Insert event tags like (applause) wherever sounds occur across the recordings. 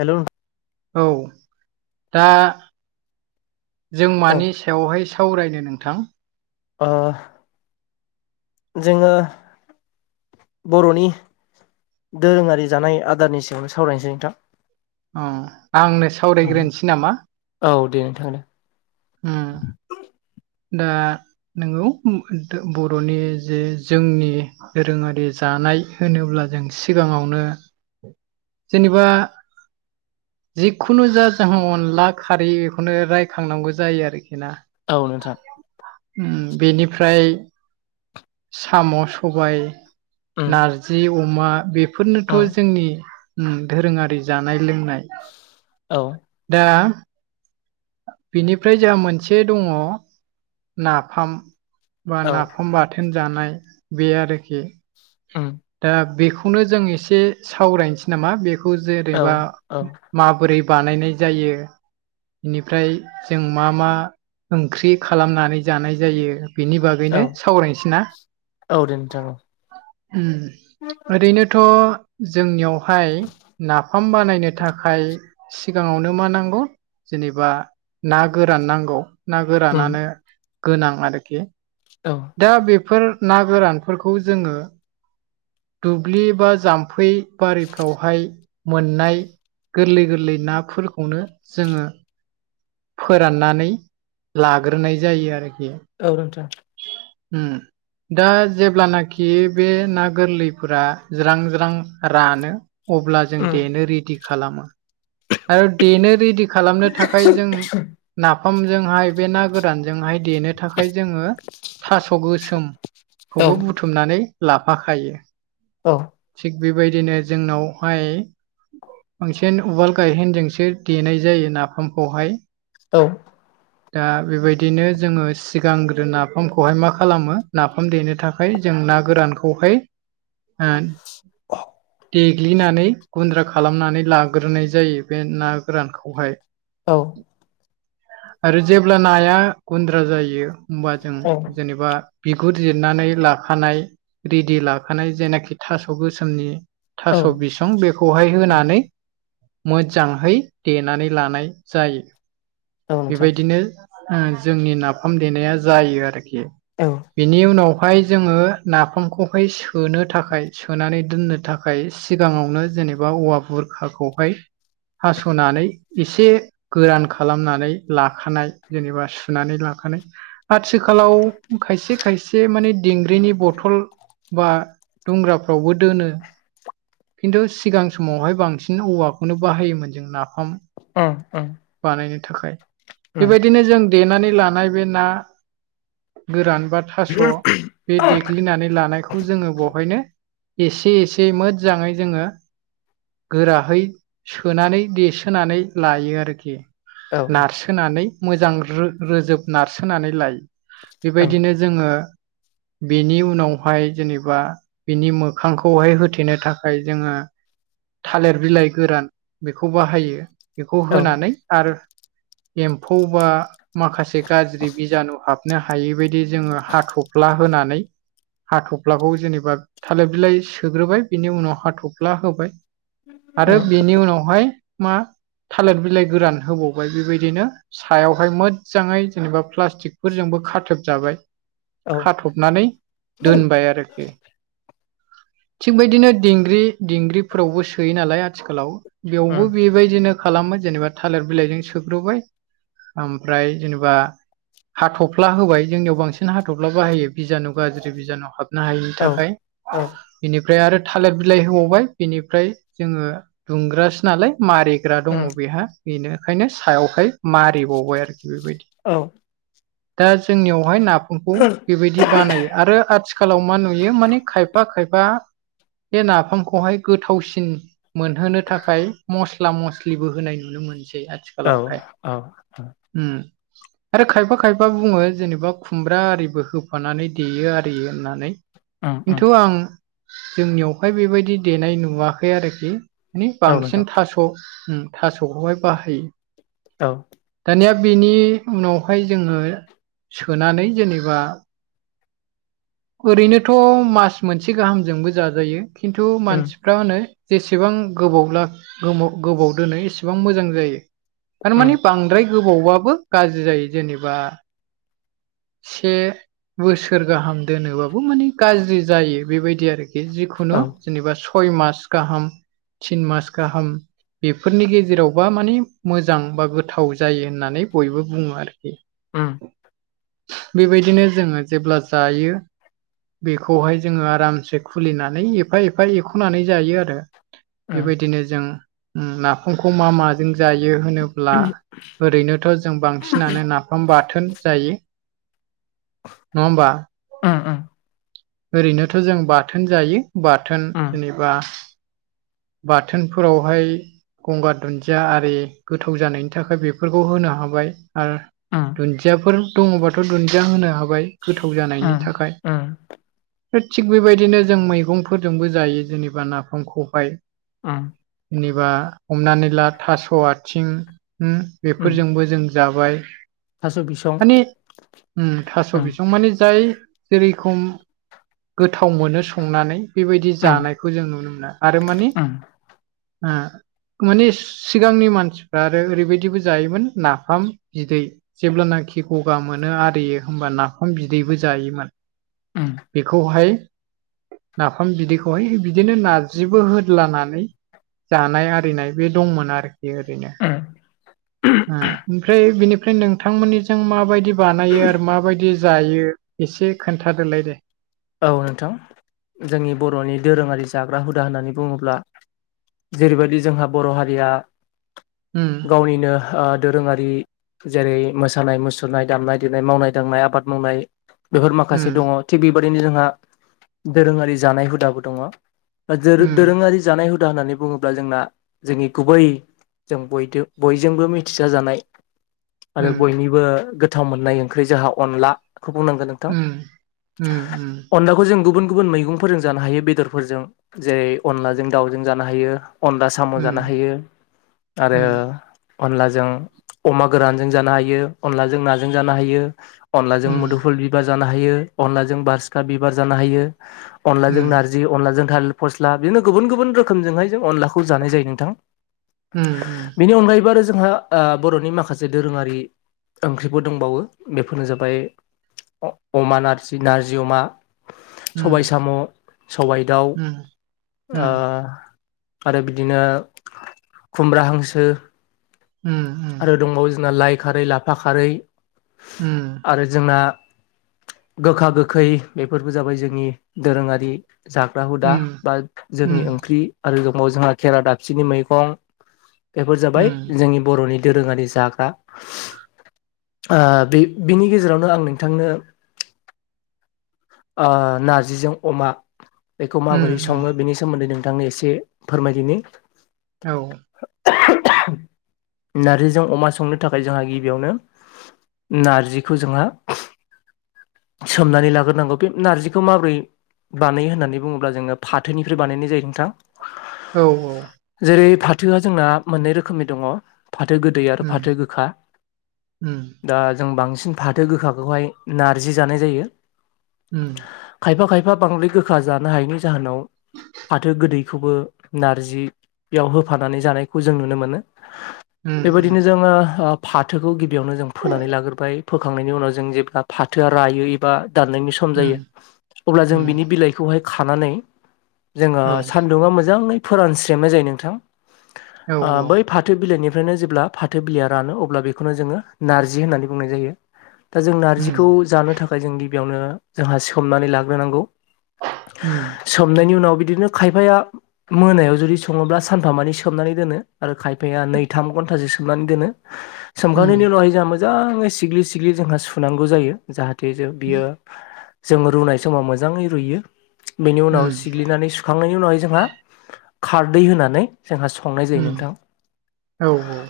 हेल' नों औ दा जों मानि सायावहाय सावरायनो नोंथां? ओ जोङो बर'नि दोरोङारि जानाय आदारनि सायावनो सावरायनोसै नोंथां। अ आंनो औ सावरायग्रोनोसै नामा? (unintelligible) उम। दा नोंगौ बर'नि जे जोंनि दोरोङारि जा जानाय होनोब्ला जों सिगाङावनो जेनेबा जिखुनु जा जोंहा अनला खारि बेखौनो रायखांनांगौ जायो आरोखि ना। औ नोंथां। उम बेनिफ्राय साम' सबाय उम नारजि अमा बेफोरनोथ' उम जोंनि उम दोरोङारि जानाय। लोंनाय। औ दा बिनिफ्राय जोंहा मोनसे दङ नाफाम। बा औ नाफाम बाथोन जानाय बे आरोखि उम दा बे खौनो जों एसे सावरायनोसै नामा बेखौ औ जेरैबा औ माबोरै बानायनाय जायो बेनिफ्राय जों मा मा ओंख्रि खालामनानै जानाय जायो बेनि औ बागैनो सावरायनोसै ना? औ दे नोंथां औ उम ओरैनोथ' जोंनियावहाय नाफाम बानायनो थाखाय सिगाङावनो मा नांगौ जेनेबा ना गोरान नांगौ ना उम गोरानानो गोनां आरोखि। औ दा बेफोर ना गोरानफोरखौ जोङो दुब्लि बा जाम्फै बारिफ्रावहाय मोननाय गोरलै गोरलै नाफोरखौनो जोङो फोराननानै लाग्रोनाय जायो आरोखि। औ नोंथां। हम। दा जेब्लानाखि बे ना गोरलैफोरा ज्रां ज्रां रानो। अब्ला जों उम देनो रेडि खालामो। आरो देनो रेडि खालामनो थाखाय जों नाफामजोंहाय बे ना गोरानजोंहाय देनो थाखाय जोङो थास' गोसोम औ खौबो बुथुमनानै लाफाखायो।। औ। थिग बेबायदिनो जोंनावहाय बांसिन उवाल गायहेनजोंसो देनाय जायो नाफामखौहाय। औ। दा बेबायदिनो जोङो सिगांग्रो नाफामखौहाय मा खालामो नाफाम देनो थाखाय जों जों ना गोरानखौहाय ओ (inaudible) देग्लिनानै गुन्द्रा खालामनानै लाग्रोनाय जायो बे ना गोरानखौहाय औ आरो जेब्ला नाया गुन्द्रा जायो होमबा जों जेनेबा बिगुर जिरनानै लाखानाय रेडि लाखानाय जेनाखि थास' गोसोमनि औ थास' बिसं बेखौहाय होनानै। मोजाङै देनानै लानाय जायो औ नोंथां बेबायदिनो। जोंनि नाफाम देनाया जायो आरोखि औ बेनि उनाव उनावहाय जोङो नाफामखौहाय सोनो थाखाय सोनानै दोननो थाखाय सिगाङावनो जे जेनेबा औवा बुरखाखौहाय हास'नानै एसे गोरान खालामनानै लाखानाय जेनेबा सुनानै लाखानाय आथिखालाव खायसे खायसे माने दिंग्रिनि बथल बा दुंग्राफ्रावबो दोनो खिन्थु सिगां समावहाय बांसिन औवाखौनो बाहायोमोन जों नाफाम ओम-ओम। बानायनो थाखाय बेबायदिनो जों देनानै लानाय बे ना गोरान। बा थास' बे औ देग्लिनानै लानायखौ जोङो बेवहायनो एसे एसे मोजाङै जोङो। गोराहै सोनानै देसोनानै लायो आरोखि। औ। नानै मोजां रोजोब नारसोनानै लायो औ बेबायदिनो जोङो बेनि उनावहाय जेनेबा बिनि मोखांखौहाय होथेनो थाखाय जोङो। थालिर बिलाइ गोरान बेखौ बाहायो बेखौ उम होनानै आरो एम्फौ बा माखासे गाज्रि बिजानु हाब नो हायिबायदि जोङो हाथ'फ्ला होनानै हाथ'फ्लाखौ जेनेबा थालिर बिलाइ सोग्रोबाय बिनि उनाव हाथ'फ्ला होबाय आरो औ बेनि उनावहाय मा? थालिर बिलाइ गोरान होबावबाय बेबायदिनो सायावहाय मोजाङै जेनेबा प्लास्टिकफोरजोंबो खाथबजाबाय उम औ खाथबनानै दोनबाय आरोखि। थिग बेबायदिनो दिंग्रि दिंग्रिफोरावबो सोयो नालाय आथिखालाव बेयावबो बेबायदिनो खालामो जेनेबा थालिर बिलाइजों सोग्रोबाय ओमफ्राय जेनेबा हाथफ्ला होबाय जोंनियाव बांसिन हाथ'फ्ला बाहायो बिजानु गाज्रि बिजानु हाब नो हायैनि थाखाय बेनिफ्राय आरो थालिर बिलाइ होबावबाय बेनिफ्राय जोङो दुंग्रासो नालाय मारिग्रा दङ बेहा बेनो ओंखायनो सायावहाय मारिबावबाय आरोखि बेबायदि। औ उम दा जोंनियावहाय ना नाफामखौ बेबायदि औ बानायो आरो आथिखालाव मा नुयो माने खायफा खायफा बा बे नाफामखौहाय गोथावसिन मोनहोनो थाखाय मस्ला मस्लिबो होनाय नुनो मोनसै। औ आथिखालावहाय औ उम। आरो खायफा खायफा बुङो जेनेबा खुमब्रा आरिबो होफानानै देयो आरियो होननानै। उम उम खिन्थु आं जोंनियावहाय बेबायदि देनाय नुवाखै आरोखि। माने औ नोंथां बांसिन थास' उम थास'खौहाय बाहायो। औ। दानिया बिनि उनावहाय जोङो सोनानै जेनेबा। ओरैनोथ' मास मोनसे गाहामजोंबो जाजायो खिन्थु उम मानसिफ्रा होनो। जेसेबां गोबावब्ला गोबाव-गोबाव दोनो एसेबां मोजां जायो। थारमाने उम बांद्राय गोबावबाबो गाज्रि जायो जेनेबा। से बोसोर गाहाम दोनोबाबो माने गाज्रि जायो बेबायदि आरोखि। जिखुनु औ जेनेबा सय मास गाहाम, थिन मास गाहाम। बेफोरनि गेजेरावबा माने मोजां बा गोथाव जायो होननानै बयबो बुङो आरो। उम बेबायदिनो जोङो जेब्ला जायो। बेखौहाय जोङो आरामसे खुलिनानै एफा-एफा एख'नानै जायो आरो। उम बेबायदिनो जों नाफामखौ मा माजों जायो। बियो होनोब्ला उम ओरैनोथ' जों बांसिनानो नाफाम बाथोन जायो। नङा होनबा? उम ओरैनोथ' जों बाथोन जायो बाथोन उम जेनेबा। बाथोनफोरावहाय। गंगार धुन्दिया आरि गोथाव जानायनि थाखाय बेफोरखौ होनो हाबाय। आरो धुन्दियाफोर दङबाथ' धुन्दिया होनो हाबा। हाबाय गोथाव जानायनि उम थाखाय। उम थिग बेबायदिनो जों मैगंफोरजोंबो जायो जेनेबा नाफाम खौहाय। उम। जेनेबा हमनानै ला थास' आथिं उम बेफोरजोंबो जों जाबाय। थास' बिसं माने उम थास' उम बिसं माने जाय। जेरैखम गोथाव मोनो संनानै। बेबायदि उम जानायखौ जों नुनो मोनो आरो माने। उम ओ। माने सिगांनि मानसिफ्रा आरो ओरैबायदिबो जायोमोन नाफाम बिदै जेब्लानाखि। खि गगा मोनो आरियो होमबा नाफाम बिदैबो जायोमोन। उम बेखौहाय नाफाम बिदैखौहाय बिदिनो नारजिबो हो‌। होलानानै जानाय आरिनाय बे दंमोन आरोखि ओरैनो। ओ-ओमफ्राय बेनिफ्राय नोंथांमोननिजों माबायदि बानायो आरो माबायदि जायो? एसे खोन्थादोलाय दे। औ नोंथां जोंनि बर'नि दोरोङारि जाग्रा हुदा होननानै बुङोब्ला। जेरैबायदि जोंहा बर' हारिया उम गावनिनो ओ। दोरोङारि जेरै मोसानाय-मुसुरनाय, दामनाय-देनाय, मावनाय-दांनाय, आबाद मावनाय। बेफोर उम माखासे दङ' थिग बेबायदिनो जोंहा दोरोङारि जानाय हुदाबो दङ'। उम दोरो-दोरोङारि जानाय हुदा होननानै बुङोब्ला जोंना जोंनि गुबै। जों बयजों-बयजोंबो मिथिसाथ जानाय। आरो बयनिबो गोथाव मोननाय ओंख्रि जाहा अनलाखौ बुंनांगोन नोंथां। ओम-ओम। गुबुन-गुबुन मैगंफोरजों जानो हायो बेदरफोरजों जेरै अनलाजों दाउजों जानो हायो। अनला साम' जानो उम हायो आरो। उम अनलाजों अमा गोरानजों जानो हायो अनलाजों नाजों जानो हायो। अनलाजों उम मुदुफुल बिबार जानो हायो अनलाजों बासिखा बिबार जानो हायो। अनलाजों उम नारजि, अनलाजों थाल। फस्ला बिदिनो गुबुन-गुबुन रोखोमजोंहाय जों अनलाखौ जानाय जायो नोंथां। उम उम बेनि अनगायैबो आरो। जोंहा ओ बर'नि माखासे दोरोङारि ओंख्रिफोर दंबावो बेफोरनो जाबाय। अमा नारजि, नारजि अमा। सबाय उम साम', सबाय दाउ उम ओ। औ आरो बिदिनो खुमब्रा हांसो। आरो दंबावो जोंना लाइ खारै, लाफा खारै आरो जोंना गोखा गोखै बेफोरबो जाबाय जोंनि दोरोङारि जाग्रा हुदा बा जोंनि ओंख्रि आरो ज जोंहा खेरा दाफिनि मैगं बेफोर जाबाय जोंनि बर'नि दोरोङारि जाग्रा। ओ बे बिनि गेजेरावनो आं नोंथांनो ओ नारजिजों अमा बेखौ माबोरै सङो बेनि सोमोन्दै नोंथांनो एसे फोरमायदिनि नार्जिजों अमा संनो थाखाय जोंहा गिबियावनो नारजिखौ जोंहा सोमनानै लाग्रोनांगौ बे नारजिखौ माबोरै बानायो होननानै बुङोब्ला जोङो फाथोनिफ्राय बानायनाय जायो नोंथां औ औ। जेरै फाथोआ जोंना मोननै रोखोमनि दङ। फाथो गोदै आरो फाथो गोखा दा जों बांसिन फाथो गोखाखौहाय नारजि जानाय जायो। खायफा खायफा बांद्राय गोखा जानो हायनि जाहोनाव फाथो गोदै खौबो नारजियाव होफानानै जानायखौ जों नुनो मोनो। बेबायदिनो जोङो फाथोखौ गिबियावनो जों फोनानै लाग्रोबाय। फोखांनायनि उनाव जों जेब्ला फाथोआ रायो एबा दाननायनि सम जायो अब्ला जों बिनि बिलाइखौहाय खानानै जोङो सानदुङा मोजाङै फोरानस्रेमनाय जायो नोंथां ओ बै फाथो बिलाइनि निफ्रायनो जेब्ला फाथो बिलिया रानो अब्ला बेखौनो जोङो नारजि होननानै बुंनाय जायो। दा जों नारजिखौ जानो थाखाय जों गिबियावनो जोंहा सिमनानै लाग्रोनांगौ। सोमनायनि उनाव बि बिदिनो खायफाया मोनायाव जुदि सङोब्ला सानफामानि सोमनानै दोनो आरो खायफाया नै एक घन्टासो सोमनानै दोनो। सोमखांनायनि उनावहाय जोंहा मो जाङै सिग्लि सिग्लि जोंहा सुनांगौ जायो जाहाथे जो बियो जों रुनाय समाव मोजाङै रुइयो बेनि उनाव सिग्लिनानै सुखांनायनि उनावहाय जोंहा खारदै होनानै जोंहा संनाय जायो नोंथां। औ औ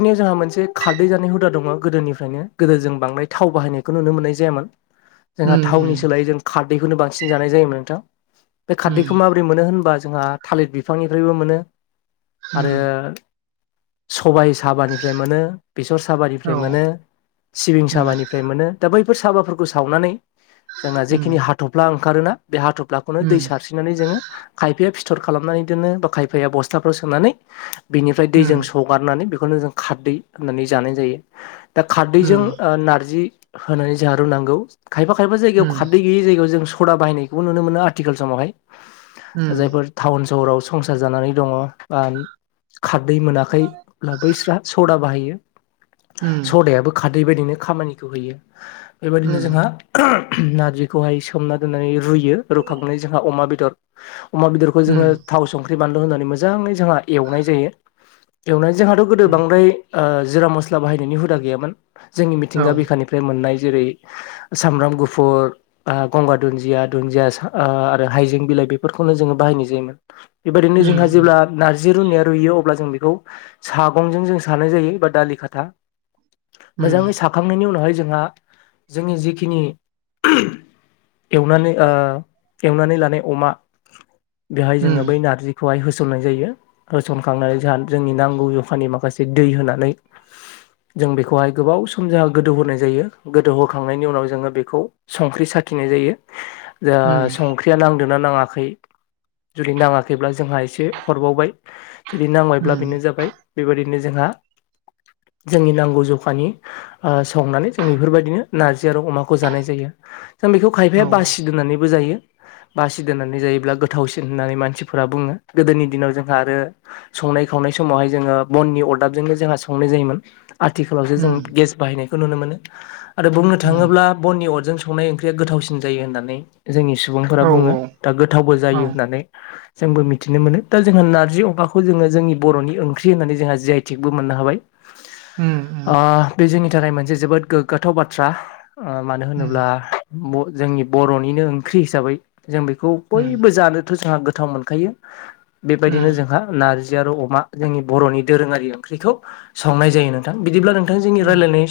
बेनियाव जोंहा मोनसे खारदै जानाय हुदा दङ गोदोनिफ्रायनो गोदो जों बांदाय थाव बाहायनायखौ नुनो मोननाय जायामोन। जोंहा थावनि सोलायै जों खारदैखौनो बांसिन जानाय जायोमोन नोंथां। बे खारदैखौ माबोरै मोनो होनबा जोंहा थालिर बिफांनिफ्रायबो मोनो आरो सबाइ साबानिफ्राय मोनो, बेसर साबानिफ्राय मोनो, सिबिं साबानिफ्राय मोनो दा बैफोर साबाफोरखौ सावनानै जोंना जेखिनि हाथ'फ्ला ओंखारोना बे हाथफ्लाखौनो दै सारस्रिनानै जोङो खायफाया फि थर खालामनानै दोनो बा खायफाया बस्थाफोराव सोनानै बेनिफ्राय दैजों सगारनानै बेखौनो जों खारदै होननानै जानाय जायो। दा खारदैजों ओ नारजि होनानै जोंहा रुनांगौ। खायफा खायफा जायगायाव खारदै गैयै जायगायाव जों सदा बाहायनायखौबो नुनो मोनो आथिखाल समावहाय। जायफोर टाउन सहराव संसार जानानै दङ आ खारदै मोनाखै बैस्रा सदा बाहायो। सदायाबो खारदै बायदिनो खामानि होयो। बेबायदिनो जोंहा ओ नार्जिखौहाय सोमना दोननानै रुयो रुखांनानै जोंहा अमा बेदर अमा बेदरखौ जोङो थाव संख्रि बानलु होनानै मोजाङै जोंहा एवनाय जायो एवनाय जोंहाथ' गोदो बांद्राय जिरा मस्ला बाहायनायनि हुदा गैयामोन जोंनि मिथिंगा बिखानिफ्राय मोननाय जेरै सामब्राम गुफुर, आ गंगार दुन्दिया, दुन्दिया ओ आरो हायजें बिलाइ बेफोरखौनो जोङो बाहायनाय जायोमोन। बेबायदिनो जोंहा जेब्ला नारजि रुनाया रुयो अ बेखौ सागंजों जों सानाय जायो बा दालि खाथा मोजाङै साखांनायनि उनावहाय जोंहा जोंनि जिखिनि ओ एवनानै ओ एवनानै लानाय अमा बेहाय जोङो बै नारजिखौहाय होसननाय जायो होसन खांनानै जाह जोंनि नांगौ जखानि माखासे दै होनानै जों बेखौहाय गोबाव सम जोंहा गोदौ होनाय जायो गोदौहोखांनायनि उनाव जोङो बेखौ संख्रि स साखिनाय जायो संख्रिया नांगौ न्दा नाङाखै जुदि नाङाखैब्ला जोंहा एसे हरबावबाय जुदि नांबायब्ला बेनो जाबाय बेबायादि जों जोंनि नांगौ जखानि सावनानै जों बेफोरबायदिनो न ख आरो अमाखौ जानाय जायो जों बेखौ खायफाया बासि दोननानैबो जायो बासि दोननानै जायोब्ला गोथावसिन होननानै मानसिफोरा बुङो गोदोनि दिनाव जोंहा आरो संनाय खावनाय समावहाय जोङो बननि अरदाबजोंनो जोंहा संनाय जायोमोन आथिखालावसो जों उम गेस बाहायनायखौ नुनो मोनो आरो बुंनो उम थाङोब्ला बननि अरजों संनाय ओंख्रिया गोथावसिन जायो होननानै जोंनि सुबुंफोरा औ बुङो दा गोथावबो औ जायो होननानै जोंबो मिथिनो मोनो दा जोंहा नार्जि अमाखौ जोङो जोंनि बर'नि ओंख्रि होननानै जोंहा जि आइ थटिकबो मोननो हाबाय उम उम बे जोंनि थाखाय मोनसे जोबोद गोग्गाथाव बाथ्रा मानो उम होनोब्ला जोंनि बर'निनो ओंख्रि हिसाबै जों बेखौ उम बयबो जानोथ' जोंहा गोथाव मोनखायो बेबायदिनो उम जोंहा नारि अ जोंनि बर'नि दोरोङारि ओंख्रिखौ सावनाय जायो नोंथां बिदिब्ला दा उम जोंनिायलायनाय